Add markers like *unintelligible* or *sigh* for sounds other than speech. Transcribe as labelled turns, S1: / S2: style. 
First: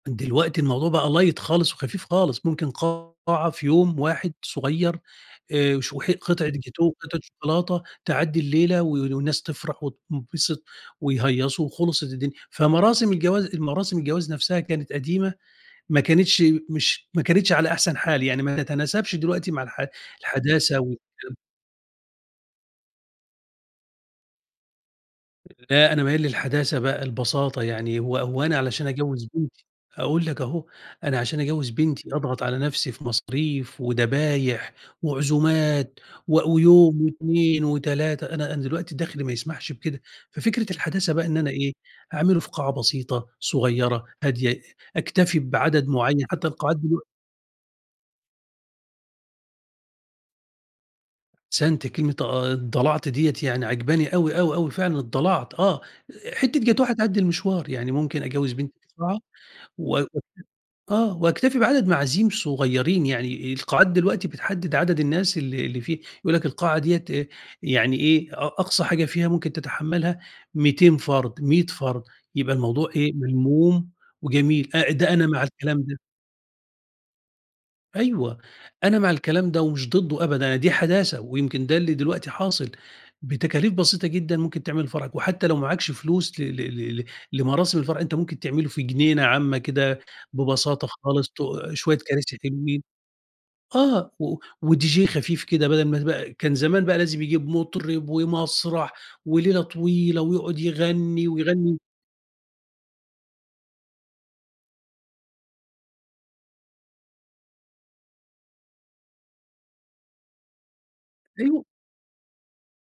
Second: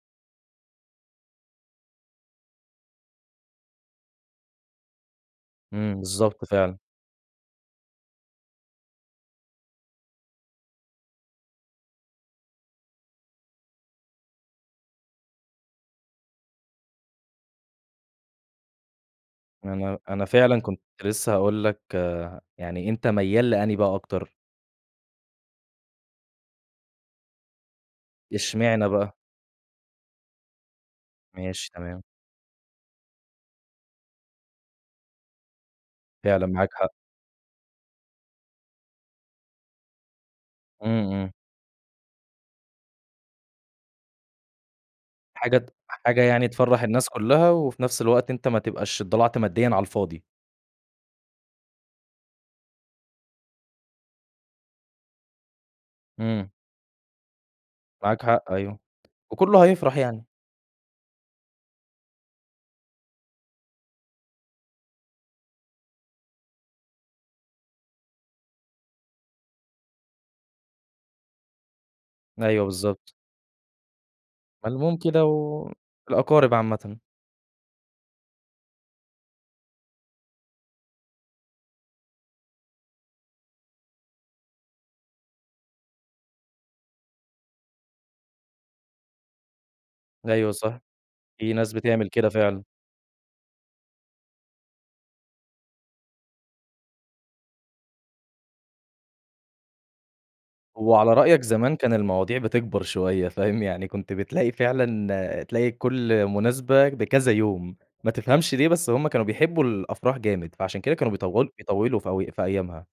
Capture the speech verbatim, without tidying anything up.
S1: دلوقتي الموضوع بَقى light خالص وخفيف خالص، ممكن قاعة في يوم واحد صغيّر، آآ،
S2: إمم،
S1: وشو حت
S2: بالضبط
S1: قِطعة
S2: فعلًا.
S1: جاتوه وقِطعة شوكولاتة تعدِّي الليلة وال الناس تفرح وتنبسط ويهيصوا وخلصت الدنيا، فمراسم الجواز المراسم الجواز نَفْسها كانت قديمة، ما كانتش مش ما كانتش على أحسن حال يعني، ما تتناسبش دلوقتي مع الح
S2: أنا أنا فعلًا
S1: الحداثة
S2: كنت
S1: و.
S2: لسه
S1: *unintelligible*
S2: هاقول لك يعني أنت ميّال لأنهي بقى أكتر؟
S1: لا أنا ميّال للحداثة بَقى، البساطة يعني، هو هو أنا علشان
S2: إشمعنى بقى؟
S1: أجوّز بنتي هاقول لك أهو، أنا عشان أجوّز
S2: ماشي تمام.
S1: بنتي أضغط على نَفْسي في مصاريف ودبايح وعزومات
S2: فعلًا
S1: و
S2: معاك حق.
S1: ويوم واتنين وتلاتة، أنا أنا دلوقتي دخْلي ما يسمحش بكده، ففكرة
S2: إمم
S1: الحداثة بَقى
S2: إمم.
S1: إن أنا إيه أعمله في قاعة بسيطة، صغّيرة، هادية، أكتفي
S2: حاجة ت
S1: بعدد
S2: حاجة
S1: معيّن،
S2: يعني
S1: حتى القاعات
S2: تفرح
S1: دلوق
S2: الناس كلها وفي نَفْس الوقت أنت ما تبقاش اتضلعت ماديًا على الفاضي.
S1: أحسنت، كلمة آآ، اتضلعت ديّة يعني عجباني أوي، أوي، أوي، فعلًا اتضلعت آه،
S2: إمم.
S1: حتّة جاتوه هتعدي المشوار، يعني
S2: معاك
S1: ممكن
S2: حق
S1: أجوّز
S2: أيوه،
S1: بنتي في قاعة
S2: وكله
S1: و
S2: هيفرح
S1: واكتفي
S2: يعني.
S1: آه واكتفي بعدد معازيم صغيّرين، يعني القاعات دلوقتي بتحدد عدد الناس اللي اللي فيه، يقول لك القاعة ديّة يعني إيه أ أقصى حاجة فيها ممكن تتحملها مِيتين فرد، مِيّة فرد، يبقى
S2: أيوه
S1: الموضوع
S2: بالضبط.
S1: إيه ملموم وجميل، أ
S2: ملموم
S1: ده
S2: كده
S1: أنا مع الكلام ده.
S2: والأقارب عامةً.
S1: أيوه أنا مع الكلام ده ومش ضده أبدًا، دي حداثة ويمكن ده اللي دلوقتي حاصل، بتكاليف بسيطة جدًا ممكن تعمل فرحك، وحتى لو معاكش فلوس ل ل ل ل لمراسم الفرح، أنت ممكن تعمله في جنينة عامة كده
S2: أيوه صح،
S1: ببساطة خالص، ت
S2: في ناس
S1: شوية
S2: بتعمل كده
S1: كراسي
S2: فعلًا.
S1: حلوين آه، و وDJ خفيف كده، بَدَل ما بقى كان زمان بَقى لازم يجيب مطرب ومسرح وليلة طويلة ويقعد
S2: وعلى
S1: يغني
S2: رأيك زمان
S1: ويغني
S2: كان المواضيع بتكبر شوية، فاهم، يعني كنت بتلاقي فعلًا تلاقي كُلّ مناسبة بكذا يوم، ما تفهمش ليه، بس هُم كانوا بيحبوا الأفراح جامد، فعشان كده كانوا بيطو
S1: أيوه
S2: بيطولوا في أوي في أيامها.